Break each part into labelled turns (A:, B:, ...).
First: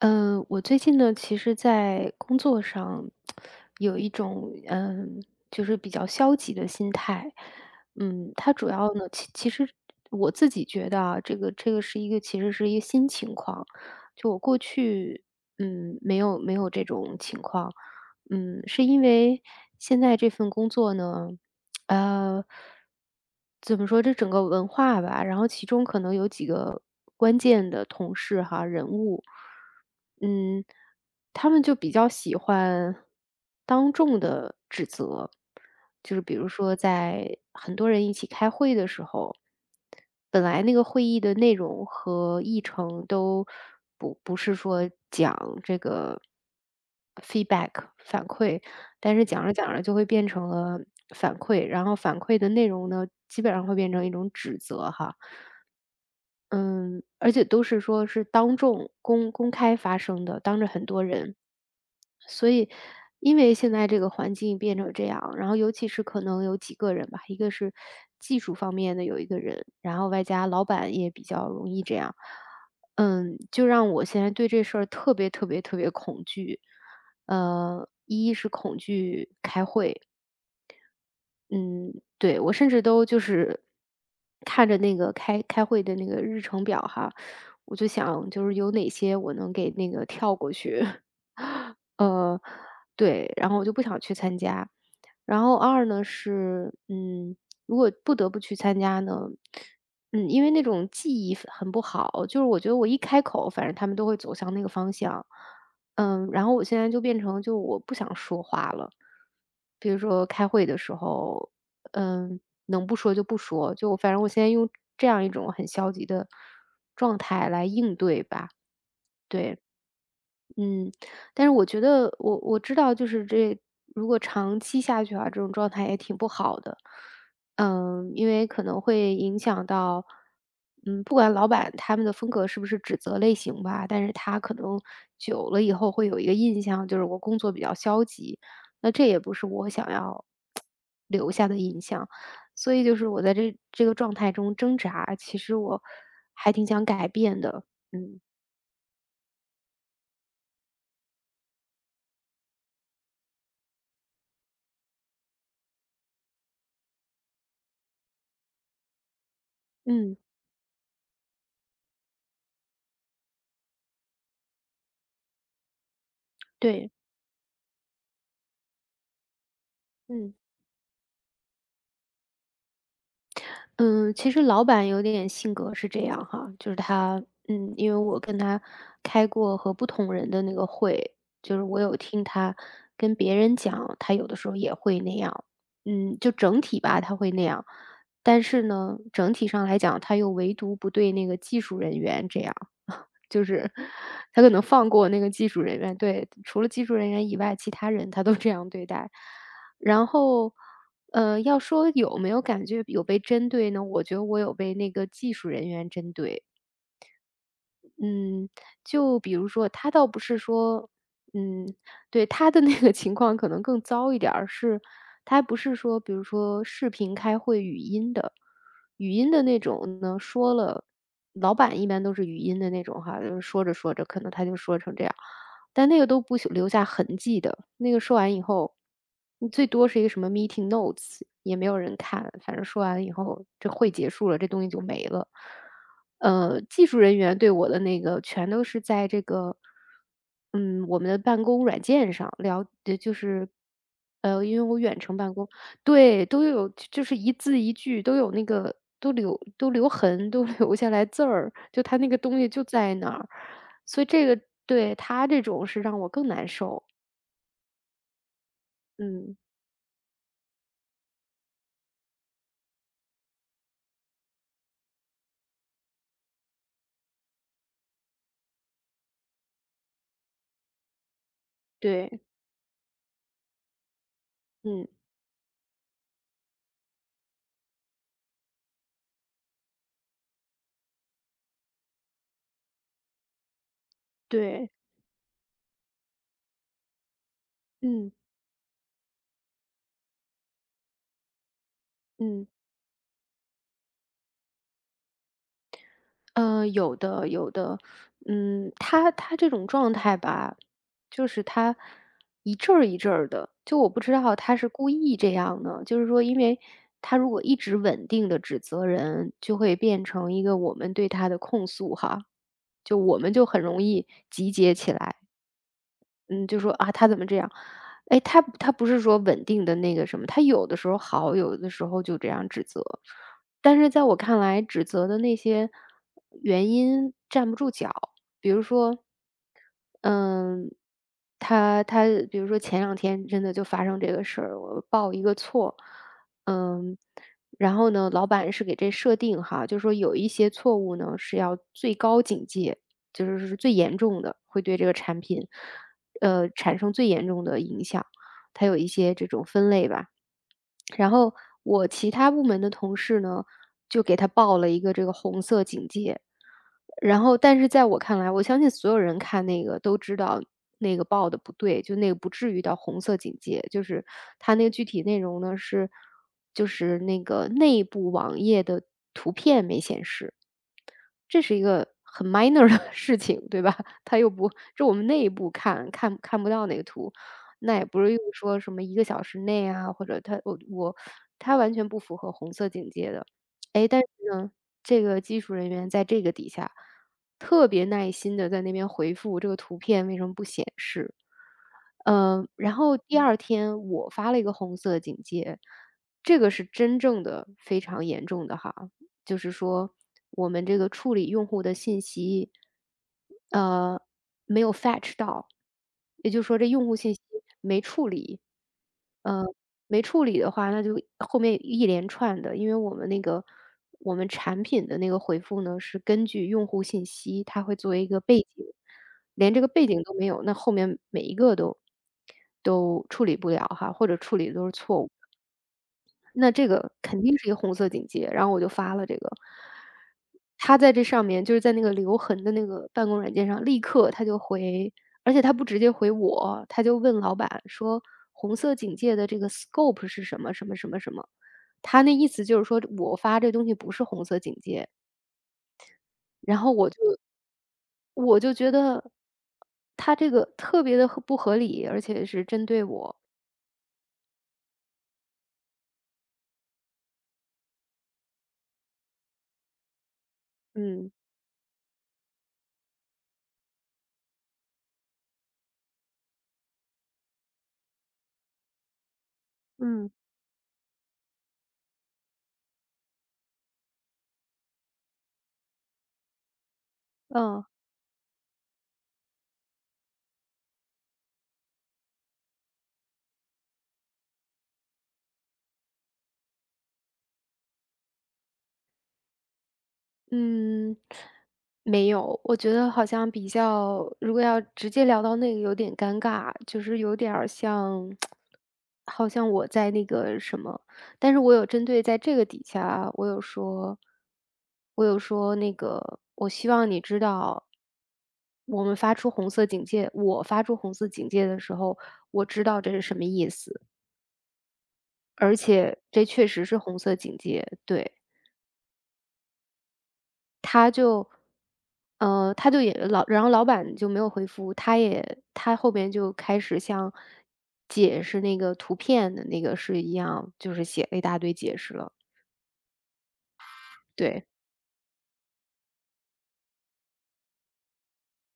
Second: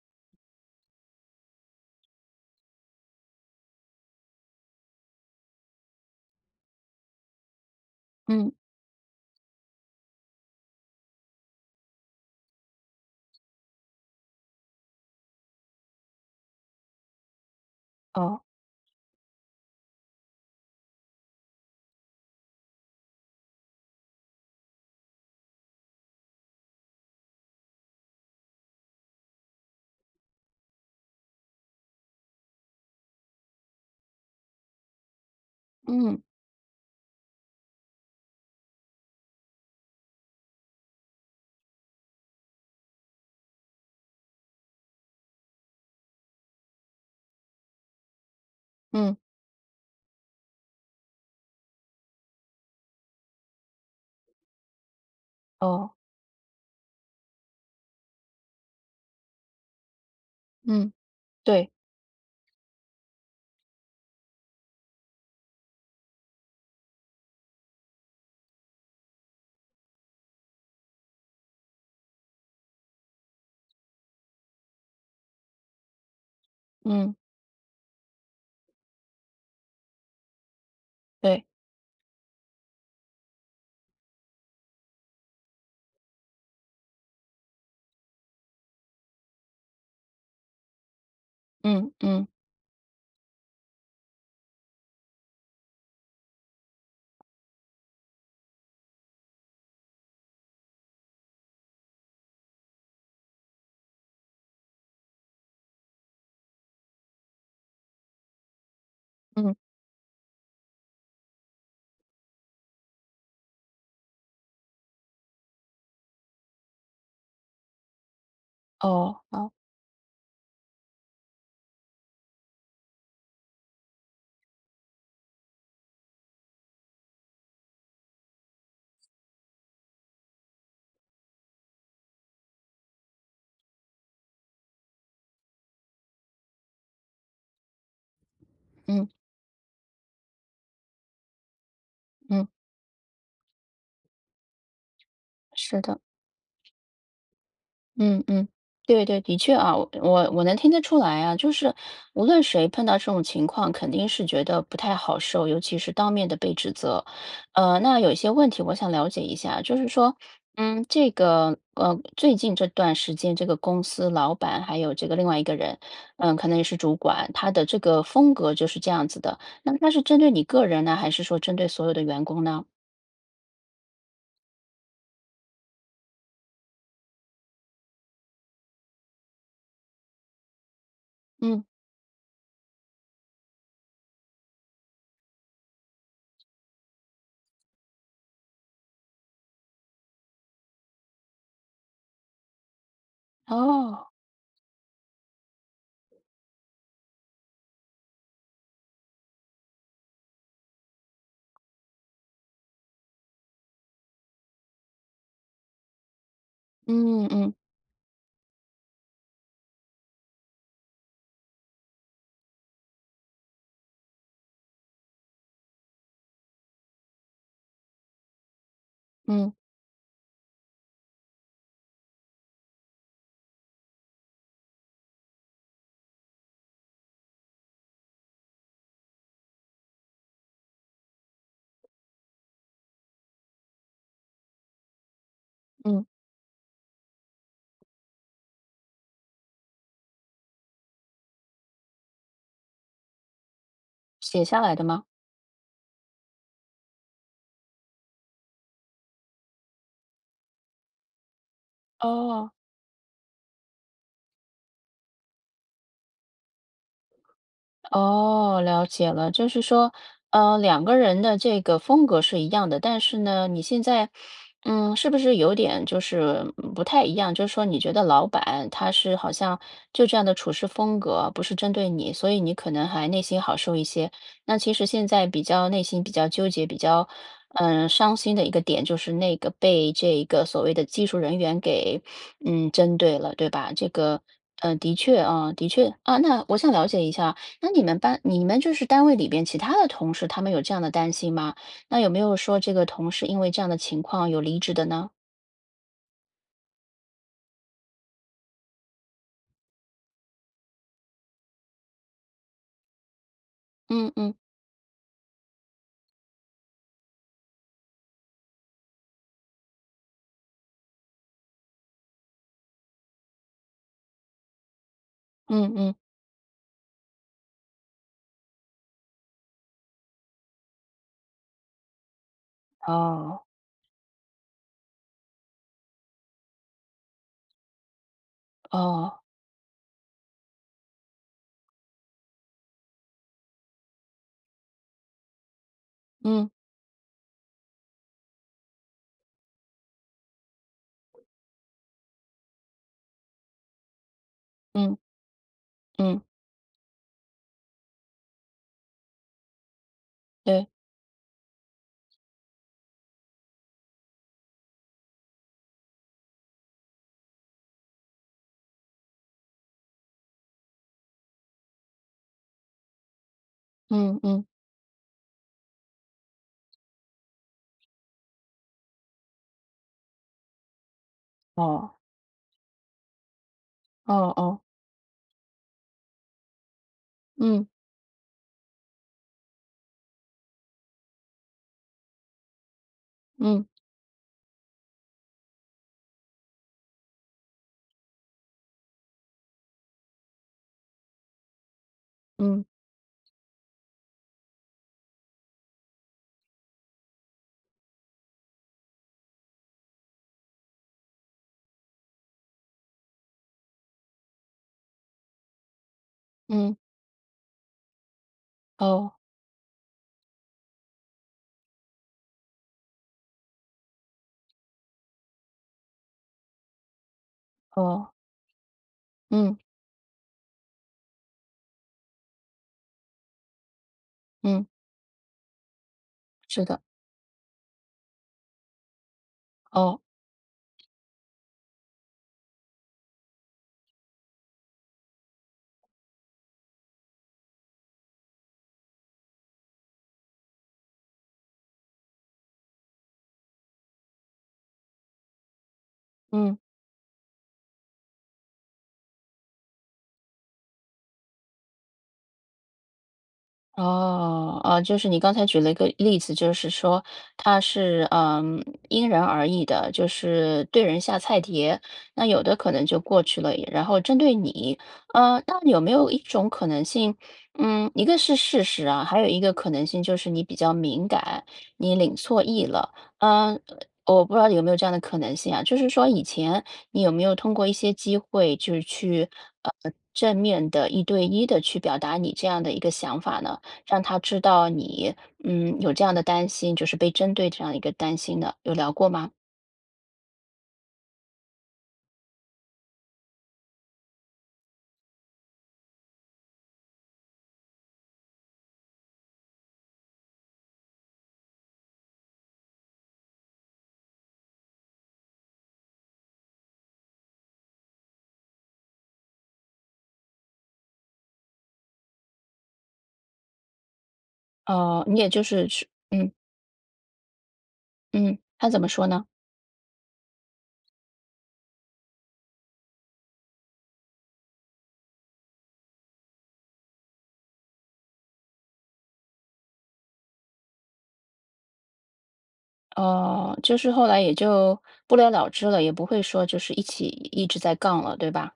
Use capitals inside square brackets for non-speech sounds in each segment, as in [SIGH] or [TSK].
A: 嗯，我最近呢，其实在工作上有一种就是比较消极的心态。
B: 嗯，
A: 它主要呢，其实我自己觉得啊，这个是其实是一个新情况。就我过去没有这种情况。
B: 哦，
A: 是因为现在这份工作呢，呃，怎么说这整个文化吧，然后其中可能有几个关键的同事哈，人物，嗯，他们就比较喜欢当众的指责，就
B: 嗯，
A: 是比如说在很多人一起开会的时候，本来那个会议的内容和议程都不是说讲这个feedback 反馈。
B: 嗯，
A: 但是讲着讲着就会变成了反馈，然后反馈的内容呢，基本上会变成一种指责哈。
B: 哦，
A: 嗯，而且都是说是当众公开发生的，当着很
B: 嗯，
A: 多人。
B: 对，
A: 所以因为现在这个环境变成这样，然后尤其是可能有几个人吧，一个是技术方面的有一个人，然后外加老板也比较容易这样。就让我现在对这事儿特别特别特别恐惧。
B: 嗯，
A: 一是恐惧开会，
B: 对，
A: 嗯，对，我甚至都就是看着那个开会的那个日程表哈，我就想就是有哪些我能给那个跳过去，[LAUGHS]
B: 嗯，嗯，
A: 呃，对，然后我就不想去参加。然后二呢是，如果不得不去参加呢，因为那种记忆很不好，就是我觉得我一开口，反正他们都会走向那个方向。然后我现在就变成就我不想说话了。
B: 嗯，
A: 比如说开会的时候，嗯，能不说就不说，就反正我现在用这样一种很消极的状态来应对吧，
B: 哦，好，
A: 对。嗯，但是我觉得我知道就是这如果长期下去啊，这种状态也挺不好的。因为可能会影响到，不管老板他们的风格是不是指责类型吧，但是他可能久了以后会有一个印象，就是我工作比较消极，那这
B: 嗯，
A: 也不是我想要 [TSK] 留下的印象。
B: 嗯，
A: 所以就是我在这个状态中挣扎，其实
B: 是
A: 我
B: 的。
A: 还挺想改变的。嗯
B: 嗯嗯，对对，的确啊，我能听得出来啊，就是无论谁碰到这种情况，肯定是觉得不太好受，尤其是当面的被指责。那有一些问题我想了解一下，就是说，
A: 嗯，
B: 这个最近这段时间，这个公司老板还有这个另外一个人，可能也是
A: 对，
B: 主管，他的这个风格就是这样子的。那他是针对
A: 嗯。
B: 你个人呢，还是说针对所有的员工呢？
A: 嗯，其实老板有点性格是这样哈，就是他，因为我跟他开过和不同人的那个会，就是
B: 嗯，
A: 我有听他跟别人讲，他有的时候也会那样，就整体吧，他会那样，但是呢，整体上来讲，他又唯独不对那个技术人员这样。就是
B: 哦，
A: 他可能放过那个技术人员，对，除了技术人员以外，其他人他都这样对待。然后，要说有没有感觉有被针对呢？我觉得我有被那个技术人员针对，
B: 嗯嗯
A: 嗯，就比如说他倒不是说嗯，对，他的那个情况可能更糟一点儿，是他不是说比如说视频开会语音的，语音的
B: 嗯
A: 那种呢，说了老板一般都是语音的那种哈，就是说着说着，可能他就说成这样。但那个都不留下痕迹的，那个说完以后，你最多是一个什么 meeting notes，也没有人看，反正说完以后，这会结束了，这东西就没了。
B: 嗯，
A: 技术人员对我的那个全都是在这个，我们的办公软件上聊，
B: 写
A: 因
B: 下
A: 为
B: 来
A: 我
B: 的
A: 远
B: 吗？
A: 程办公，对，都有，就是一字一句都有那个，都留痕，都 [LAUGHS] 留下来字儿，就他那个东西
B: 哦。
A: 就在那儿。所以这个，对，他这种是让我更难受。
B: 哦，了解了，
A: 嗯，
B: 就是说，两个人的这个风格是一样的，但是呢，你现在，是不是有点就是不太一样？就是说，你觉得老板他是好像就这样的处事风格，不是针对你，
A: 对，
B: 所以你可能还内心好受一些。那其实
A: 嗯，
B: 现在比较内心比较纠结、比较伤心的一个点，就是那个被这个所谓的技术人员给针对了，对吧？这个。
A: 对，
B: 的确啊，的确啊，那我想了解一下，那
A: 嗯，
B: 你们就是单位里边其他的同事，他们有这样的担心吗？那有没有
A: 嗯，
B: 说这个同事因为这样的情况有离职的呢？
A: 有的，有的。他这种状态吧，就是他一阵儿一阵儿的，就我不
B: 嗯
A: 知道
B: 嗯
A: 他是故意这样呢，就是说因为他如果一直稳定的指责人，就会变成一个我们对他的控诉哈，就我们就很容易集结起来。
B: 嗯嗯，
A: 嗯，就说："啊，他怎么这样？"哎，他不是说稳定的那个什么，他有的时候好，有的时候就这样指责。
B: 哦
A: 但是在我看来，指责的那些原因站不住脚。比如说，
B: 哦，
A: 嗯，他比如说前两天真的就发生这个事儿，我报一个错，
B: 嗯
A: 嗯，然后呢，老板是给这设定哈，就是说有一些错误呢是要最高警戒，就是最严重的，会对这个
B: 嗯
A: 产品，
B: 嗯，
A: 产生最严重的影响。它有一些这种分类吧，
B: 对，
A: 然后我其他部门的同事呢，就给他报了一个这个红色警戒。然后，但是在我看来，我相信所有人看那个都知道那个报的不对，就那个不至于到红色警戒。就是
B: 嗯嗯，
A: 它那个具体内容呢是，就是那个内部网页的图片没显示，这是一个
B: 哦
A: 很 minor 的 [LAUGHS] 事情，对吧？它又
B: 哦
A: 不
B: 哦，
A: 就我们内部看看看不到那个图，
B: 嗯
A: 那也不是又说什么一个小时内啊，或者它我我它完全不符合红色警戒的。
B: 嗯
A: 哎，但是呢，这个技术人员在这个底下，特别耐心的在那边回复这个图片为什么不显示。
B: 嗯
A: 然后第二天我发了一个红色警戒，这个是真正的非常严重的哈。就是说我们这个处理用户的信息，呃，没有 fetch 到，也就是说这
B: 嗯，
A: 用户信息没处理，
B: 哦
A: 呃，没处理的话，那就后面一连串的，因为我们产品的那个回复呢，是根据用户信息，它会作为一
B: 哦，
A: 个背景，连
B: 嗯
A: 这个背景都没有，那后面每一个都处理不了哈，或者处理
B: 嗯，
A: 都是错误。那
B: 是
A: 这
B: 的，
A: 个肯定是一个红色警戒，然后我就发了这个。
B: 哦
A: 他在这上面就是在那个留痕的那个办公软件上，立刻他就回，而且他不直接回我，他就问老板说："红色警戒的这个 scope 是什么什么什么什么？"他那意思就是说我发这东西不是红色警戒，
B: 嗯。
A: 然后我就觉得他这个特别的不合理，而且是针对我，
B: 哦，就是你刚才举了一个例子，就是说它是因人而异的，就是对人
A: 嗯。
B: 下菜碟，那有的可能就过去了，然后针对你，那有没有一种可能性，一个是事实啊，还有一个可能性
A: 嗯。
B: 就是你比较敏感，你领错意了，嗯。我不知道有没有这样的可能性啊，就是说以前你有没有通
A: 嗯。
B: 过一些机会，就是去呃正面的一对一的去表达你这样的一个想法呢？让他知道你，有这样的担心，就是被针对这样一个担心的，有聊过吗？
A: 嗯，没有，我觉得好像比较如果要直接聊到那个有点尴尬，就是有点儿像好像我在那个什么，但是我有针对在这个底下，我有说那个，我希望你知道，我发出红色警戒的时候，我知道这是什么意思，
B: 哦，你也就
A: 而
B: 是去
A: 且这确实是红色警戒，对。
B: 嗯，他怎么说呢？
A: 他就呃，他就也老然后老板就没有回复，他后边就开始像解释那个图片的那个是一样，就是写了一大堆解释了。
B: 哦，就是后来也
A: 对。
B: 就不了了之了，也不会说就是一起一直在杠了，对吧？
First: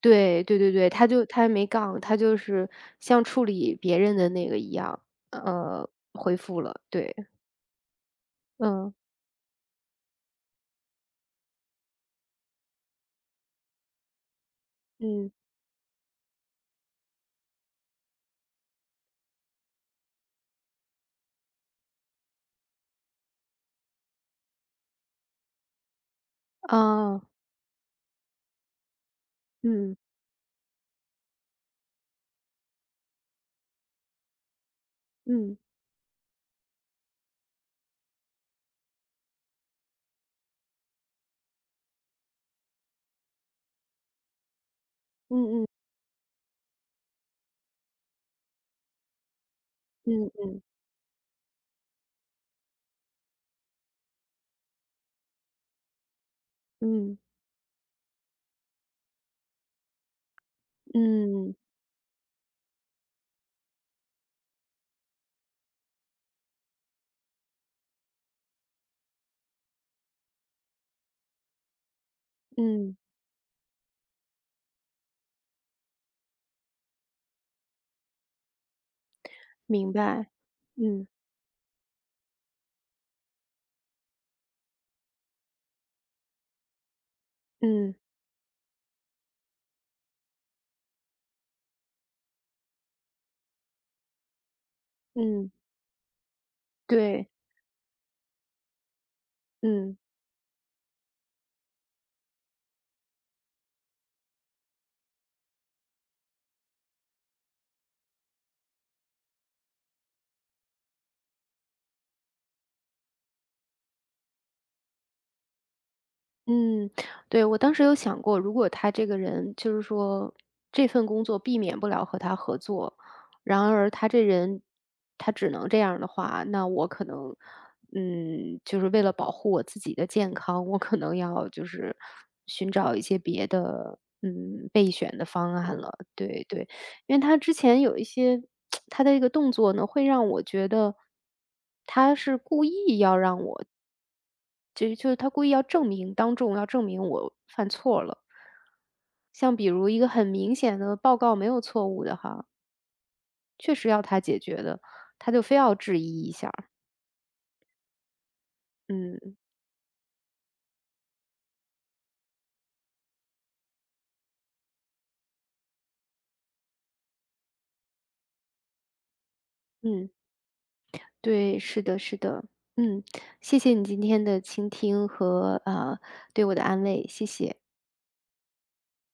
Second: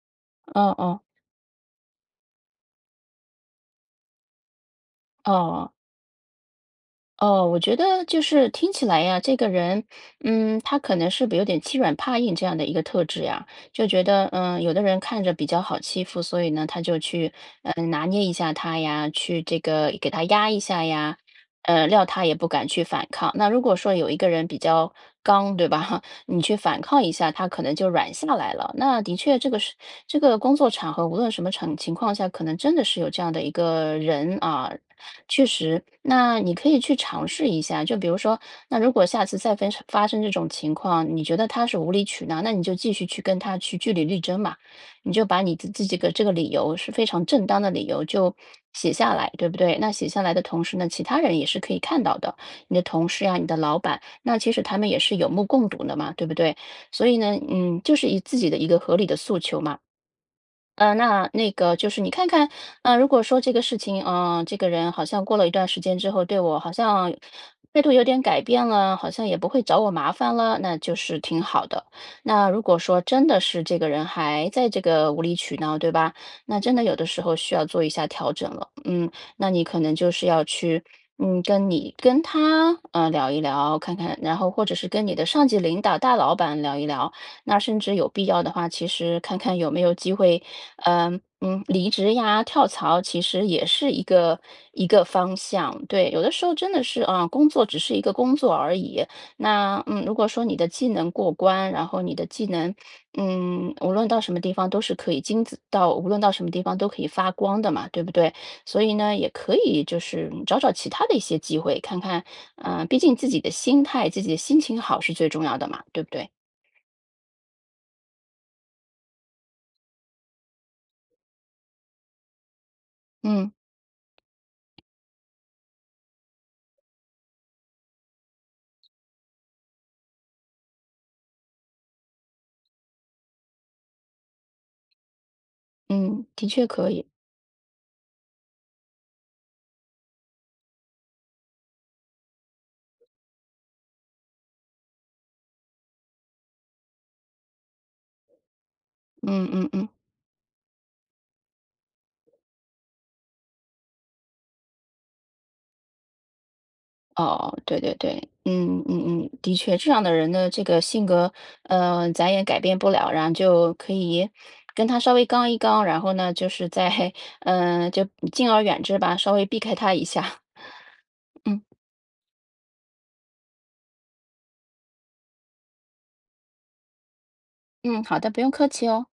A: 对，对对
B: 哦
A: 对，
B: 哦，
A: 他没杠，他就是像处理别人的那个一样，
B: 哦哦。
A: 呃，回复了，对，
B: 哦，我觉得就是听起
A: 嗯，
B: 来呀，这个人，他可能是不是有点欺软怕硬这样的一个特质呀？就觉得，有的人看
A: 嗯，
B: 着比较好欺负，所以呢，他就去，拿捏一下他呀，去这个给他压一下呀，料他也不敢去反抗。那如果说有一个人比较刚，对吧？[LAUGHS] 你去反抗一
A: 啊，
B: 下，他可能就软下来了。那的确，这个是
A: 嗯，
B: 这个工作场合，无论什么场情况下，可能真的是有这样的一个人啊，确
A: 嗯，
B: 实，那你可以去尝试一下，就比如说，那如果下次再发生这种情况，你觉得他是无理取闹，那你就继续去跟他去据理力争嘛，你就把你
A: 嗯
B: 自
A: 嗯
B: 自己的这个理由是非常正当的理由就写下来，对不对？那写下来的
A: 嗯
B: 同时呢，其他人也是可以看到的，你的同事呀、你的老板，那其实他们也是有目共睹的嘛，对不对？所
A: 嗯
B: 以
A: 嗯
B: 呢，就是以自己的一个合理的诉求嘛。那那
A: 嗯，
B: 个就是你看看，如果说这个事情，这个人好像过了一段时间之后，对我好像态度有点改变了，好像也不会找我麻烦了，那就是挺好的。那如果
A: 嗯
B: 说真的是这个人还在这个无理取闹，对吧？那真的有的时候需要做一下调整了。嗯，那你可
A: 明
B: 能就是
A: 白，
B: 要去，
A: 嗯
B: 跟他聊一聊，看看，然后或者是跟你的上级领导、大老板聊一聊。那甚至
A: 嗯
B: 有必要的话，其实看看有没有机会，离职呀、跳槽，其实也是一个方
A: 嗯，
B: 向。对，有的时候真的是啊，
A: 对，
B: 工作只是一个工作而已。那
A: 嗯。
B: 如果说你的技能过关，然后你的技能，无论到什么地方都是可以金子到，无论到什么地方都可以发光的嘛，对不对？所以呢，也可以就是找找其他的一些机会，看看，毕竟自己的心态、自己的心情好是最重要的嘛，对不对？
A: 嗯，对，我当时有想过，如果他这个人就是说这份工作避免不了和他合作，
B: 嗯。
A: 然而他这人他只能这样的话，那我可能，就是为了保护我自己的健康，我可能要就是寻找一些别的，备选的方案了，
B: 嗯，
A: 对
B: 的确
A: 对。
B: 可以。
A: 因为他之前有一些 [TSK] 他的一个动作呢，会让我觉得他是故意要让我就是他故意要证明当众要证明我犯错了。
B: 嗯
A: 像比
B: 嗯嗯，
A: 如一个很明显的报告没有错误的哈，确实要他解决的，他就非要质疑一下儿，
B: 哦，对对对，嗯
A: 嗯，
B: 嗯嗯，的确，这样的人的这个性格，咱也改变不了，然后就可以跟他稍微刚一刚，然后呢，就是在，[LAUGHS] 就敬而远之吧，稍微避开他一
A: 嗯，
B: 下。[LAUGHS]
A: 对，
B: 嗯
A: 是的，是的。嗯，谢谢你今天的倾听和，对我的安慰，谢谢。
B: 嗯，好的，不用客气哦。